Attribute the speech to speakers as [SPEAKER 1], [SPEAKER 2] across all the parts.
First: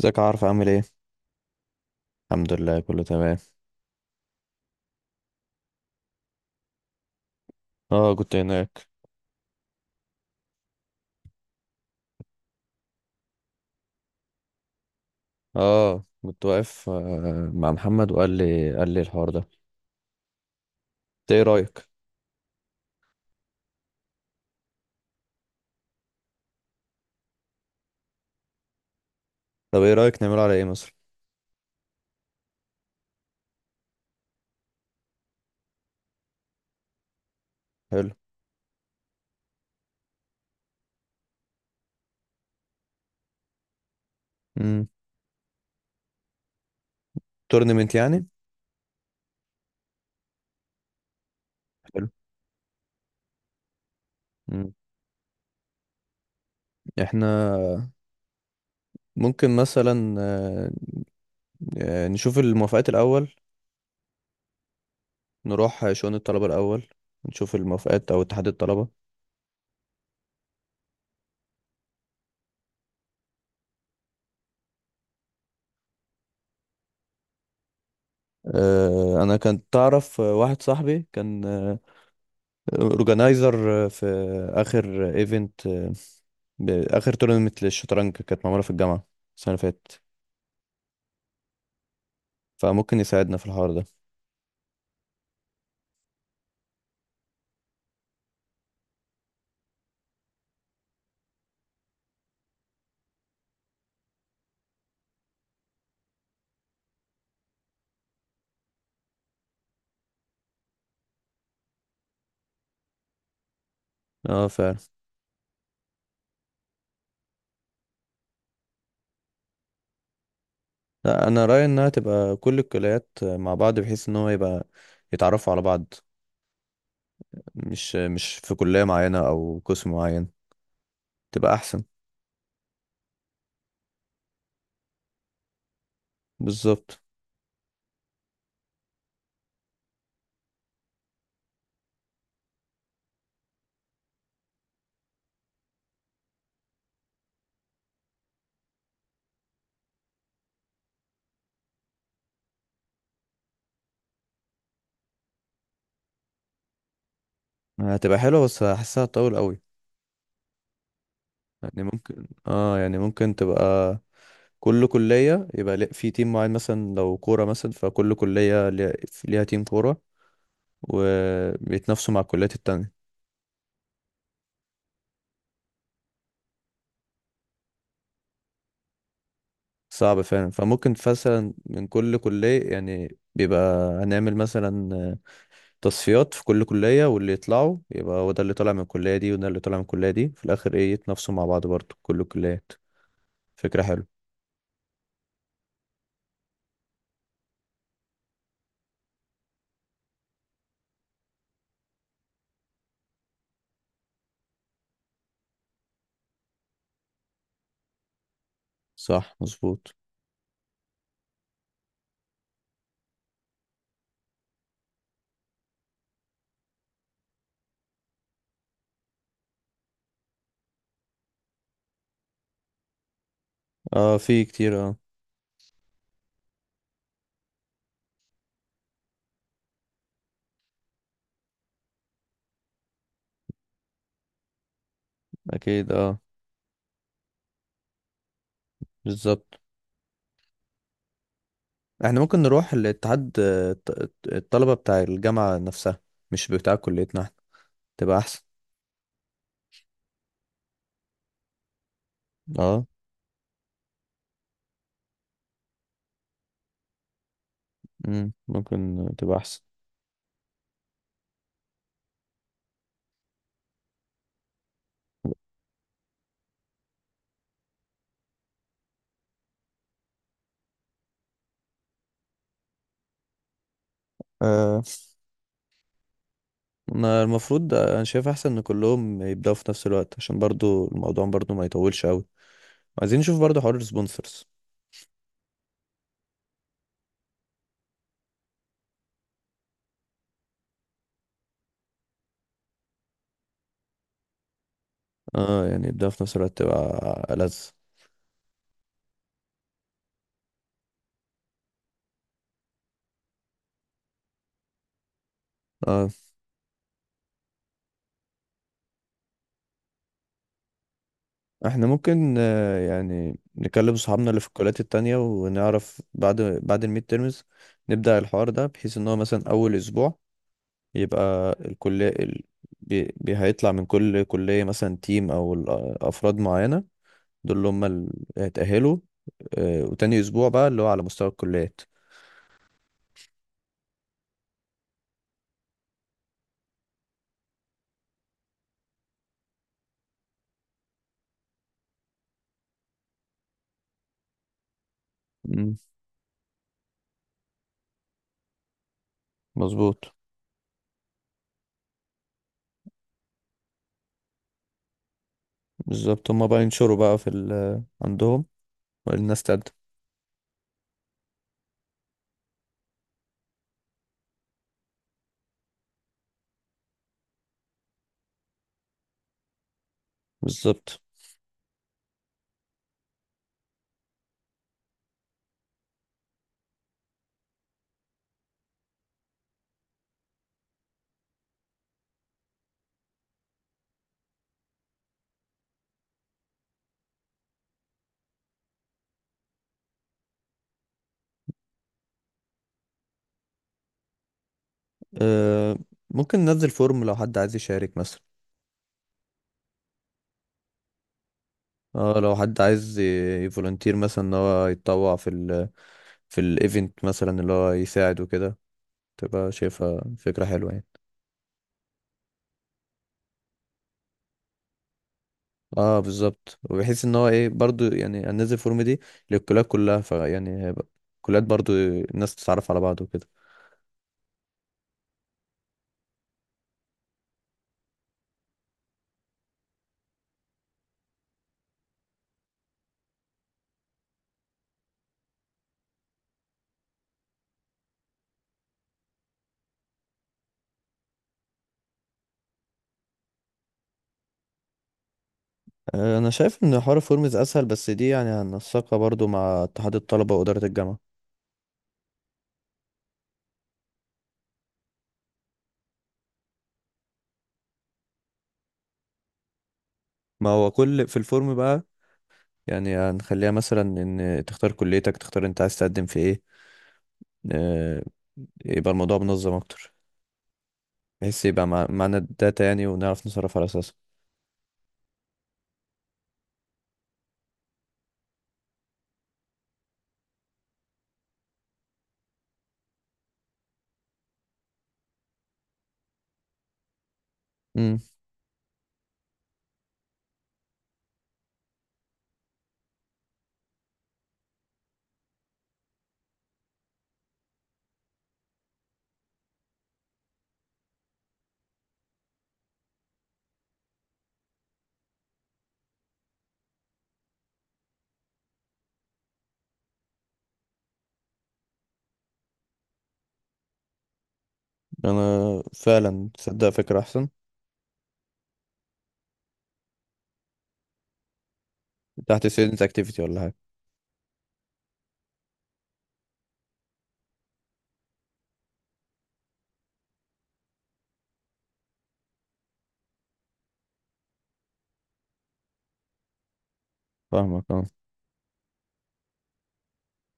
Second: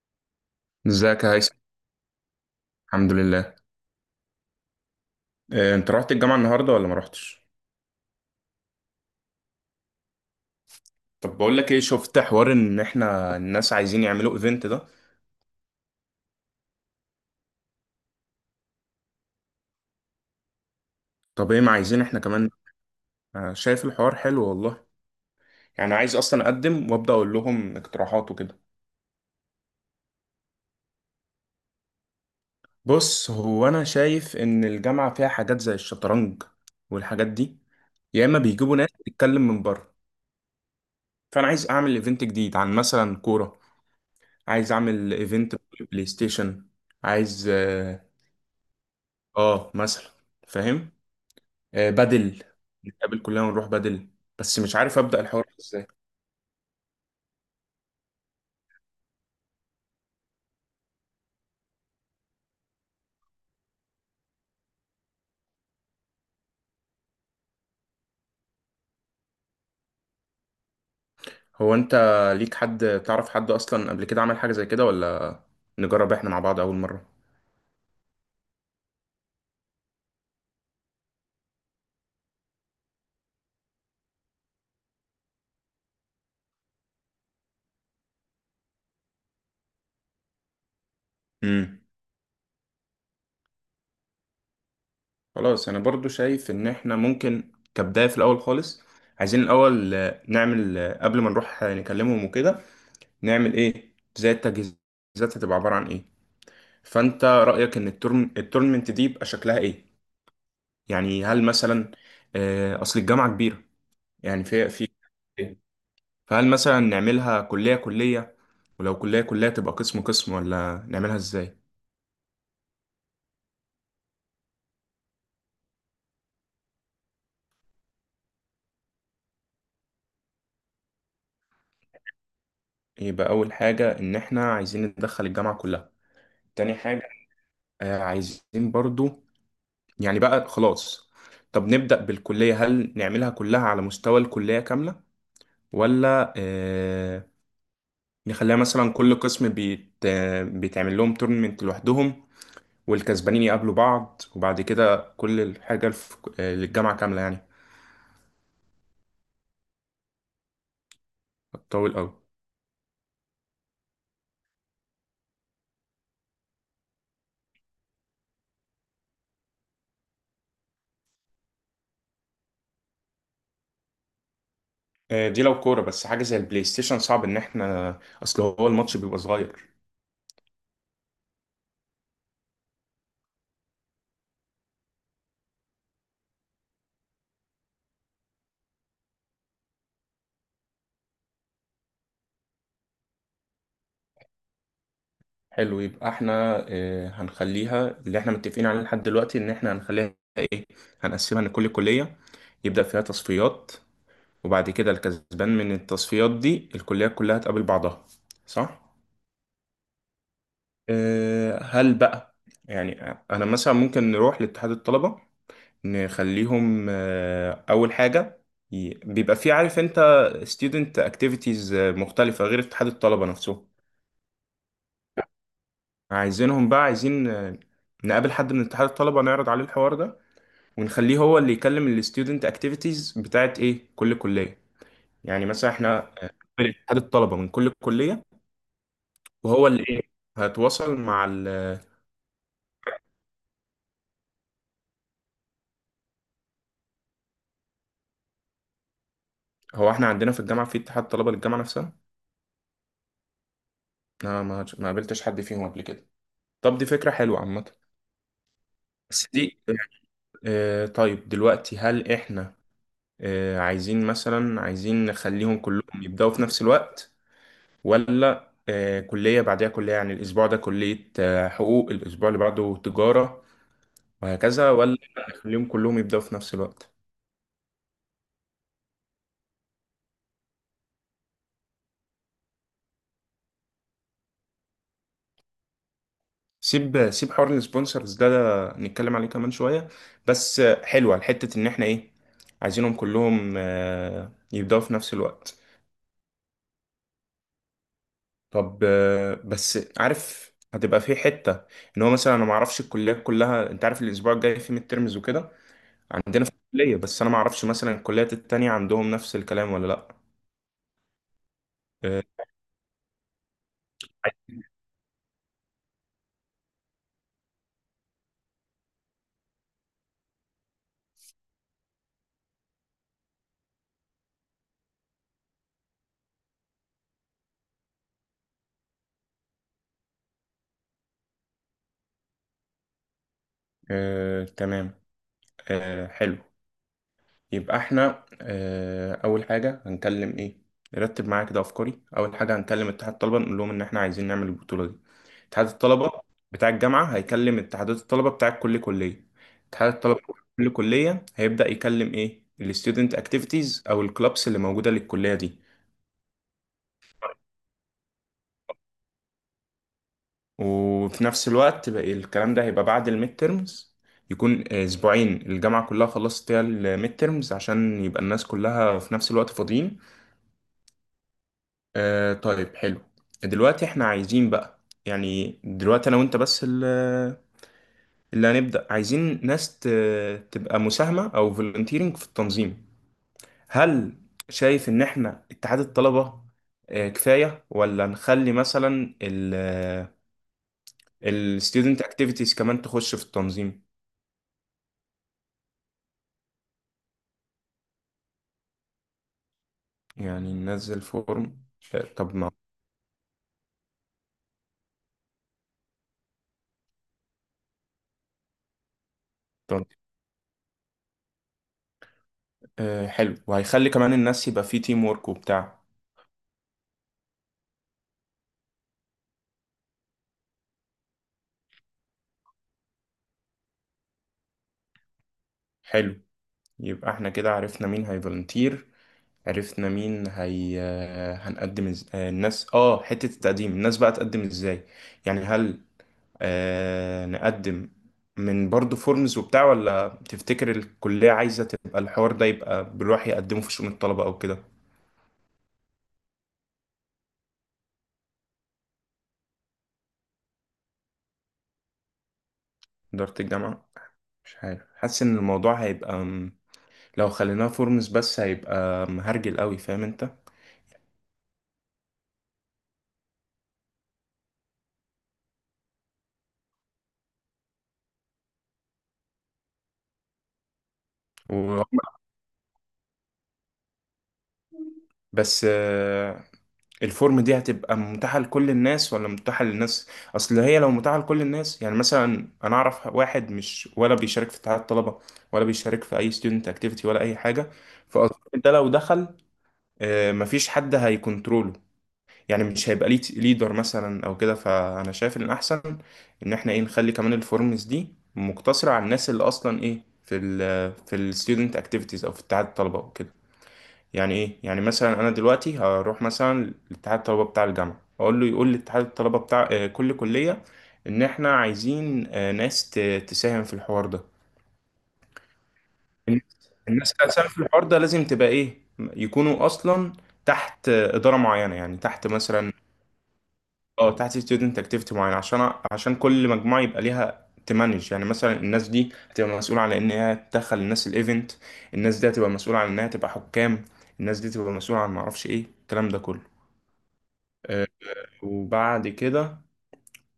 [SPEAKER 1] ازيك يا عارف، عامل ايه؟
[SPEAKER 2] ازيك يا هيثم.
[SPEAKER 1] الحمد لله، كله
[SPEAKER 2] الحمد
[SPEAKER 1] تمام.
[SPEAKER 2] لله. إيه، انت رحت الجامعة النهاردة ولا ما رحتش؟
[SPEAKER 1] اه، كنت هناك.
[SPEAKER 2] طب بقول لك ايه، شفت حوار ان احنا الناس عايزين يعملوا ايفنت ده.
[SPEAKER 1] اه، كنت واقف، مع محمد، وقال لي قال لي الحوار ده. انت ايه
[SPEAKER 2] طب ايه، ما
[SPEAKER 1] رايك؟
[SPEAKER 2] عايزين احنا كمان. شايف الحوار حلو والله. يعني عايز اصلا اقدم وابدا اقول لهم اقتراحات وكده.
[SPEAKER 1] طب ايه رايك نعمله على ايه مثلا؟
[SPEAKER 2] بص، هو انا شايف ان الجامعة فيها حاجات زي الشطرنج والحاجات دي.
[SPEAKER 1] حلو.
[SPEAKER 2] يا اما بيجيبوا ناس تتكلم من بره. فانا عايز اعمل ايفنت جديد عن مثلا كوره. عايز
[SPEAKER 1] امم.
[SPEAKER 2] اعمل ايفنت بلاي ستيشن. عايز
[SPEAKER 1] تورنمنت يعني؟
[SPEAKER 2] مثلا. فاهم.
[SPEAKER 1] حلو.
[SPEAKER 2] بدل نتقابل كلنا ونروح بدل. بس
[SPEAKER 1] امم.
[SPEAKER 2] مش عارف أبدأ الحوار ازاي.
[SPEAKER 1] احنا ممكن مثلا نشوف الموافقات الاول، نروح شؤون الطلبه الاول، نشوف الموافقات او اتحاد الطلبه.
[SPEAKER 2] هو انت ليك حد تعرف حد اصلا قبل كده عمل حاجة زي كده، ولا نجرب احنا مع بعض اول مرة؟
[SPEAKER 1] انا كنت تعرف، واحد صاحبي كان اورجنايزر في اخر ايفنت، اخر تورنمت للشطرنج كانت معموله في الجامعه السنه اللي فاتت.
[SPEAKER 2] امم
[SPEAKER 1] فممكن يساعدنا في الحوار ده.
[SPEAKER 2] خلاص، انا برضو شايف ان احنا ممكن كبداية في الاول خالص عايزين الاول نعمل، قبل ما نروح نكلمهم وكده، نعمل ايه زي التجهيزات؟ هتبقى عبارة عن ايه؟ فانت رأيك ان التورنمنت دي يبقى شكلها ايه؟ يعني هل مثلا، اصل الجامعة كبيرة، يعني
[SPEAKER 1] اه،
[SPEAKER 2] في
[SPEAKER 1] فعلا.
[SPEAKER 2] في، فهل مثلا نعملها كلية كلية؟ ولو كلية كلية تبقى قسم قسم، ولا نعملها
[SPEAKER 1] لا، انا
[SPEAKER 2] ازاي؟
[SPEAKER 1] رايي انها تبقى كل الكليات مع بعض، بحيث ان هو يبقى يتعرفوا على بعض، مش في كليه معينه او قسم معين، تبقى احسن.
[SPEAKER 2] يبقى أول حاجة إن إحنا عايزين ندخل الجامعة كلها. تاني
[SPEAKER 1] بالظبط.
[SPEAKER 2] حاجة، عايزين برضو، يعني بقى خلاص، طب نبدأ بالكلية. هل نعملها كلها على مستوى الكلية كاملة، ولا نخليها مثلا كل قسم بيتعمل لهم تورنمنت لوحدهم والكسبانين يقابلوا بعض، وبعد كده كل الحاجة للجامعة كاملة يعني؟
[SPEAKER 1] هتبقى حلوه بس هحسها طول قوي. يعني
[SPEAKER 2] هتطول أوي.
[SPEAKER 1] ممكن، اه، يعني ممكن تبقى كل كليه، يبقى في تيم معين، مثلا لو كوره، مثلا فكل كليه ليها تيم كوره، وبيتنافسوا مع الكليات التانية.
[SPEAKER 2] دي لو كورة، بس حاجة زي البلاي ستيشن صعب ان احنا، اصل هو الماتش بيبقى صغير.
[SPEAKER 1] صعب فعلا، فممكن مثلا من كل كلية، يعني بيبقى هنعمل مثلا تصفيات في كل كلية، واللي يطلعوا يبقى هو ده اللي طالع من الكلية دي وده اللي طالع من الكلية دي، في الآخر ايه يتنافسوا مع بعض برضه كل الكليات. فكرة حلوة.
[SPEAKER 2] حلو، يبقى احنا هنخليها اللي احنا متفقين عليه لحد دلوقتي، ان احنا هنخليها ايه، هنقسمها ان كل كلية يبدأ فيها تصفيات، وبعد كده الكسبان من التصفيات دي الكليات كلها تقابل بعضها، صح؟
[SPEAKER 1] صح، مظبوط.
[SPEAKER 2] هل بقى، يعني انا مثلا ممكن نروح لاتحاد الطلبة نخليهم، اول حاجه، بيبقى في، عارف انت، student activities مختلفه غير اتحاد الطلبه نفسهم.
[SPEAKER 1] اه، في كتير اه.
[SPEAKER 2] عايزينهم بقى، عايزين نقابل حد من اتحاد الطلبه نعرض عليه الحوار ده ونخليه هو اللي يكلم ال student activities بتاعت ايه كل كليه، يعني مثلا
[SPEAKER 1] أكيد
[SPEAKER 2] احنا
[SPEAKER 1] اه.
[SPEAKER 2] نقابل اتحاد الطلبه من كل كليه
[SPEAKER 1] بالظبط.
[SPEAKER 2] وهو اللي ايه، هتواصل مع ال.
[SPEAKER 1] احنا ممكن نروح لاتحاد الطلبة بتاع الجامعة نفسها، مش بتاع كليتنا احنا، تبقى أحسن.
[SPEAKER 2] هو احنا عندنا في الجامعه في اتحاد طلبه للجامعه نفسها.
[SPEAKER 1] اه.
[SPEAKER 2] انا ما قابلتش حد فيهم قبل كده. طب دي فكره حلوه عامه،
[SPEAKER 1] ممكن
[SPEAKER 2] بس
[SPEAKER 1] تبقى
[SPEAKER 2] دي،
[SPEAKER 1] أحسن.
[SPEAKER 2] طيب دلوقتي هل احنا عايزين مثلا، عايزين نخليهم كلهم يبدأوا في نفس الوقت، ولا كلية بعدها كلية؟ يعني الأسبوع ده كلية حقوق، الأسبوع اللي بعده تجارة وهكذا، ولا نخليهم كلهم يبدأوا في نفس الوقت؟
[SPEAKER 1] انا شايف احسن ان كلهم يبداوا في نفس الوقت، عشان برضو الموضوع برضو ما يطولش قوي. عايزين نشوف برضو حوار السبونسرز.
[SPEAKER 2] سيب سيب حوار السبونسرز ده, نتكلم عليه كمان شوية. بس حلوة الحتة إن احنا إيه، عايزينهم كلهم يبدأوا في نفس الوقت.
[SPEAKER 1] اه، يعني يبداوا في نفس الوقت تبقى ألذ.
[SPEAKER 2] طب بس عارف هتبقى في حته، ان هو مثلا انا ما اعرفش الكليات كلها، انت عارف الاسبوع الجاي في ميد ترمز وكده
[SPEAKER 1] اه.
[SPEAKER 2] عندنا في الكليه، بس انا ما اعرفش مثلا الكليات التانية عندهم نفس الكلام ولا لا.
[SPEAKER 1] احنا
[SPEAKER 2] آه،
[SPEAKER 1] ممكن يعني نكلم صحابنا اللي في الكليات التانية، ونعرف بعد الميد تيرمز نبدأ الحوار ده، بحيث ان هو مثلا اول اسبوع يبقى الكلية هيطلع من كل كلية، مثلا تيم، او افراد معينة، دول اللي هم اللي اتأهلوا. وتاني أسبوع بقى اللي هو على مستوى الكليات.
[SPEAKER 2] تمام، حلو. يبقى احنا اول حاجه هنكلم ايه، نرتب معايا كده افكاري، اول حاجه هنكلم اتحاد الطلبه نقول لهم ان احنا عايزين نعمل البطوله دي. اتحاد
[SPEAKER 1] مم،
[SPEAKER 2] الطلبه بتاع الجامعه هيكلم اتحادات الطلبه بتاع كل كليه. اتحاد
[SPEAKER 1] مظبوط.
[SPEAKER 2] الطلبه بتاع كل كليه هيبدأ يكلم ايه الستودنت اكتيفيتيز او الكلابس اللي موجوده للكليه دي.
[SPEAKER 1] بالظبط. هم بقى ينشروا بقى في ال عندهم والناس تقدم.
[SPEAKER 2] وفي نفس الوقت بقى الكلام ده هيبقى بعد الميد تيرمز، يكون اسبوعين الجامعه كلها خلصت فيها الميد تيرمز عشان يبقى الناس كلها في نفس الوقت فاضيين.
[SPEAKER 1] بالظبط.
[SPEAKER 2] طيب، حلو، دلوقتي احنا عايزين بقى، يعني دلوقتي انا وانت بس اللي هنبدأ، عايزين ناس تبقى مساهمة او فولنتيرنج في التنظيم. هل شايف ان احنا اتحاد الطلبة كفاية، ولا نخلي مثلا الستودنت اكتيفيتيز كمان تخش في التنظيم؟
[SPEAKER 1] آه، ممكن ننزل فورم لو حد عايز يشارك مثلا.
[SPEAKER 2] يعني ننزل فورم.
[SPEAKER 1] اه،
[SPEAKER 2] طب
[SPEAKER 1] لو
[SPEAKER 2] ما،
[SPEAKER 1] حد عايز يفولنتير، مثلا ان هو يتطوع في الايفنت، مثلا اللي هو يساعد وكده. تبقى شايفها فكرة حلوة يعني.
[SPEAKER 2] حلو، وهيخلي كمان الناس يبقى في تيم وورك وبتاع.
[SPEAKER 1] اه، بالظبط. وبحيث ان هو ايه برضو، يعني هننزل الفورم دي للكليات كلها، فيعني هيبقى الكليات برضو الناس تتعرف على بعض وكده.
[SPEAKER 2] حلو، يبقى احنا كده عرفنا مين هيفولنتير، عرفنا مين هي. هنقدم إز... آه، الناس، حتة التقديم، الناس بقى تقدم ازاي؟ يعني هل نقدم من برضو فورمز وبتاع، ولا تفتكر الكلية عايزة تبقى الحوار ده يبقى بيروح يقدمه في شؤون الطلبة او كده؟
[SPEAKER 1] انا شايف ان حوار فورمز اسهل، بس دي يعني هننسقها برضو مع اتحاد الطلبه واداره الجامعه.
[SPEAKER 2] إدارة الجامعة، مش عارف، حاسس ان الموضوع هيبقى لو خليناه فورمز بس هيبقى مهرجل قوي، فاهم انت؟
[SPEAKER 1] ما هو كل في الفورم بقى، يعني هنخليها مثلا ان تختار كليتك، تختار انت عايز تقدم في ايه. آه، يبقى الموضوع منظم اكتر، بحيث يبقى
[SPEAKER 2] و...
[SPEAKER 1] معانا الداتا يعني، ونعرف نصرف على اساسها.
[SPEAKER 2] بس الفورم دي هتبقى متاحة لكل الناس، ولا متاحة للناس؟ اصل هي لو متاحة لكل الناس، يعني مثلا انا اعرف واحد مش ولا بيشارك في اتحاد الطلبة، ولا بيشارك في اي ستودنت اكتيفيتي ولا اي حاجة.
[SPEAKER 1] امم.
[SPEAKER 2] فاظن ده لو دخل مفيش حد هيكونتروله، يعني مش هيبقى ليه ليدر مثلا او كده. فانا شايف ان الاحسن ان احنا ايه نخلي كمان الفورمز دي مقتصرة على الناس اللي اصلا ايه في ال، في الستودنت اكتيفيتيز او في اتحاد الطلبة وكده. يعني ايه، يعني مثلا انا دلوقتي هروح مثلا لاتحاد الطلبه بتاع الجامعه اقول له يقول لاتحاد الطلبه بتاع كل كليه ان احنا عايزين ناس تساهم في الحوار ده.
[SPEAKER 1] انا فعلا تصدق
[SPEAKER 2] الناس
[SPEAKER 1] فكره
[SPEAKER 2] الناس
[SPEAKER 1] احسن.
[SPEAKER 2] اللي هتساهم في الحوار ده لازم تبقى ايه، يكونوا اصلا تحت اداره معينه، يعني تحت
[SPEAKER 1] تحت
[SPEAKER 2] مثلا،
[SPEAKER 1] ستودنت اكتيفيتي ولا حاجه؟
[SPEAKER 2] اه تحت ستودنت اكتيفيتي معين، عشان كل مجموعه يبقى ليها تمانج، يعني مثلا الناس دي هتبقى مسؤوله على ان هي تدخل الناس الايفنت، الناس دي هتبقى مسؤوله على انها تبقى حكام، الناس دي تبقى مسؤوله عن معرفش ايه الكلام ده كله.
[SPEAKER 1] فاهمك، اه.
[SPEAKER 2] آه، وبعد كده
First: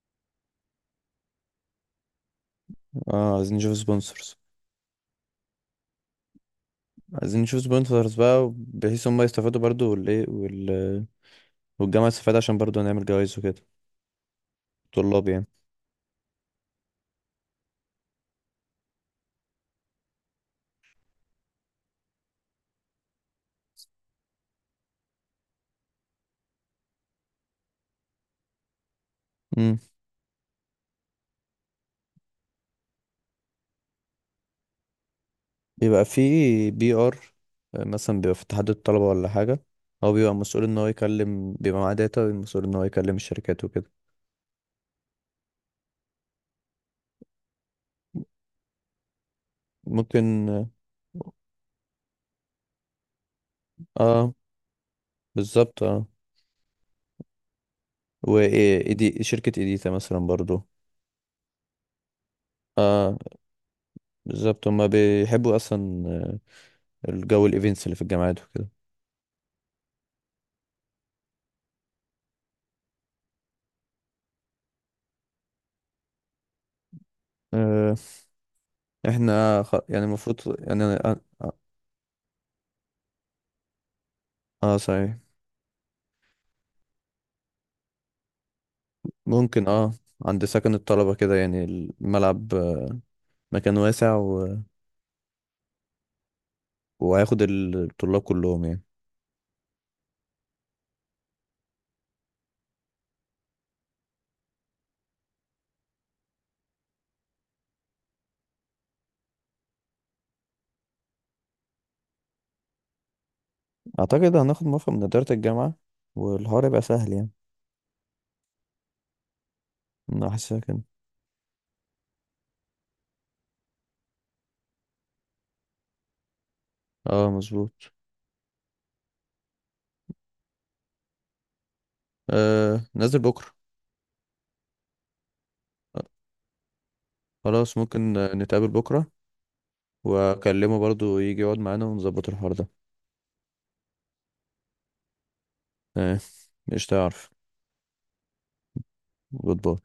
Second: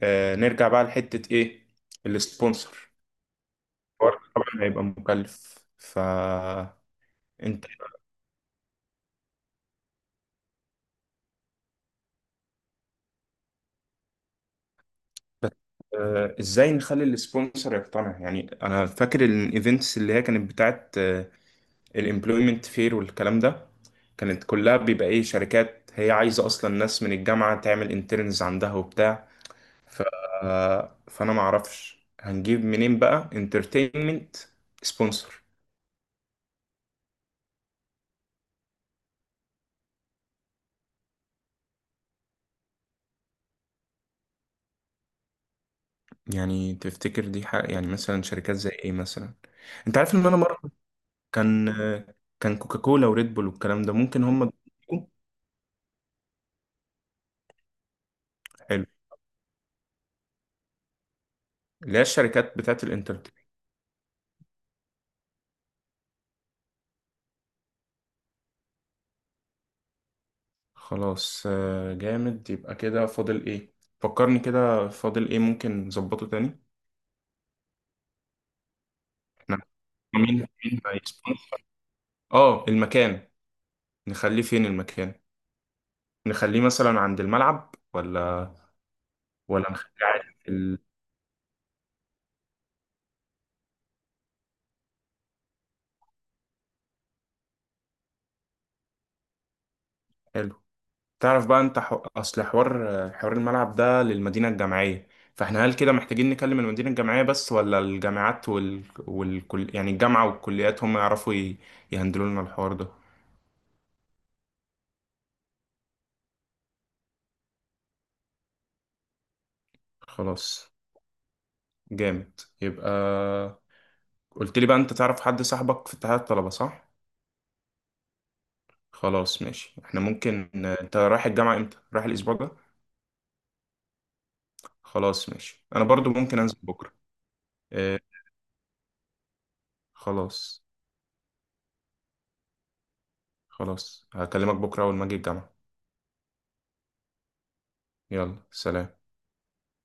[SPEAKER 2] نرجع بقى لحتة ايه، السبونسر.
[SPEAKER 1] اه، عايزين نشوف
[SPEAKER 2] الحوار
[SPEAKER 1] سبونسرز.
[SPEAKER 2] طبعا هيبقى مكلف، فانت
[SPEAKER 1] عايزين نشوف سبونسرز بقى، بحيث هم يستفادوا برضو، والايه وال... والجامعه تستفاد عشان برضو نعمل جوائز وكده. طلاب يعني.
[SPEAKER 2] ازاي نخلي السبونسر يقتنع؟ يعني انا فاكر الايفنتس اللي هي كانت بتاعت الامبلويمنت فير والكلام ده، كانت كلها بيبقى ايه، شركات هي عايزة اصلا ناس من الجامعة تعمل انترنز عندها وبتاع.
[SPEAKER 1] امم.
[SPEAKER 2] ف... فانا معرفش هنجيب منين بقى انترتينمنت سبونسر.
[SPEAKER 1] بيبقى في PR مثلا، بيبقى في اتحاد الطلبة ولا حاجة، هو بيبقى مسؤول ان هو يكلم، بيبقى معاه داتا، مسؤول ان هو يكلم الشركات وكده.
[SPEAKER 2] يعني تفتكر دي حق، يعني مثلا شركات زي ايه مثلا؟ انت عارف ان انا
[SPEAKER 1] ممكن،
[SPEAKER 2] مره كان كان كوكاكولا وريد بول والكلام ده ممكن
[SPEAKER 1] اه.
[SPEAKER 2] هم يكون.
[SPEAKER 1] بالظبط، اه. و
[SPEAKER 2] حلو.
[SPEAKER 1] إيه- شركة ايديتا مثلا برضو.
[SPEAKER 2] اللي هي الشركات بتاعت
[SPEAKER 1] اه،
[SPEAKER 2] الانترتين.
[SPEAKER 1] بالظبط، هما بيحبوا اصلا آه، الجو الايفنتس اللي في الجامعات وكده.
[SPEAKER 2] خلاص جامد، يبقى كده فاضل ايه؟ فكرني كده فاضل ايه ممكن نظبطه تاني.
[SPEAKER 1] آه
[SPEAKER 2] احنا
[SPEAKER 1] احنا يعني
[SPEAKER 2] مين
[SPEAKER 1] المفروض
[SPEAKER 2] مين
[SPEAKER 1] يعني اه
[SPEAKER 2] هيسبونسر؟ اه المكان، نخليه فين المكان؟
[SPEAKER 1] صحيح.
[SPEAKER 2] نخليه مثلا عند الملعب، ولا،
[SPEAKER 1] ممكن،
[SPEAKER 2] ولا
[SPEAKER 1] اه.
[SPEAKER 2] نخليه عادي
[SPEAKER 1] عند
[SPEAKER 2] في
[SPEAKER 1] سكن
[SPEAKER 2] ال...
[SPEAKER 1] الطلبة كده يعني. الملعب مكان واسع، وهياخد الطلاب كلهم يعني.
[SPEAKER 2] حلو. تعرف بقى انت اصل حوار الملعب ده للمدينة الجامعية، فاحنا هل كده محتاجين نكلم المدينة الجامعية بس، ولا الجامعات وال... والكل، يعني الجامعة والكليات هم يعرفوا يهندلوا لنا الحوار ده؟
[SPEAKER 1] اعتقد هناخد موافقة من ادارة الجامعة، والحوار يبقى سهل يعني. انا حاسسها
[SPEAKER 2] خلاص،
[SPEAKER 1] كده.
[SPEAKER 2] جامد يبقى. قلت لي بقى انت تعرف حد صاحبك في اتحاد الطلبة، صح؟
[SPEAKER 1] اه، مظبوط.
[SPEAKER 2] خلاص ماشي، احنا ممكن، انت رايح الجامعة امتى، رايح الاسبوع ده؟
[SPEAKER 1] نازل بكرة.
[SPEAKER 2] خلاص ماشي، انا برضو ممكن انزل بكرة.
[SPEAKER 1] خلاص،
[SPEAKER 2] اه...
[SPEAKER 1] ممكن نتقابل بكرة،
[SPEAKER 2] خلاص.
[SPEAKER 1] واكلمه برضو يجي يقعد معانا ونظبط الحوار ده.
[SPEAKER 2] خلاص هكلمك بكرة اول ما اجي الجامعة.
[SPEAKER 1] آه، مش تعرف.
[SPEAKER 2] يلا سلام.
[SPEAKER 1] جود باي.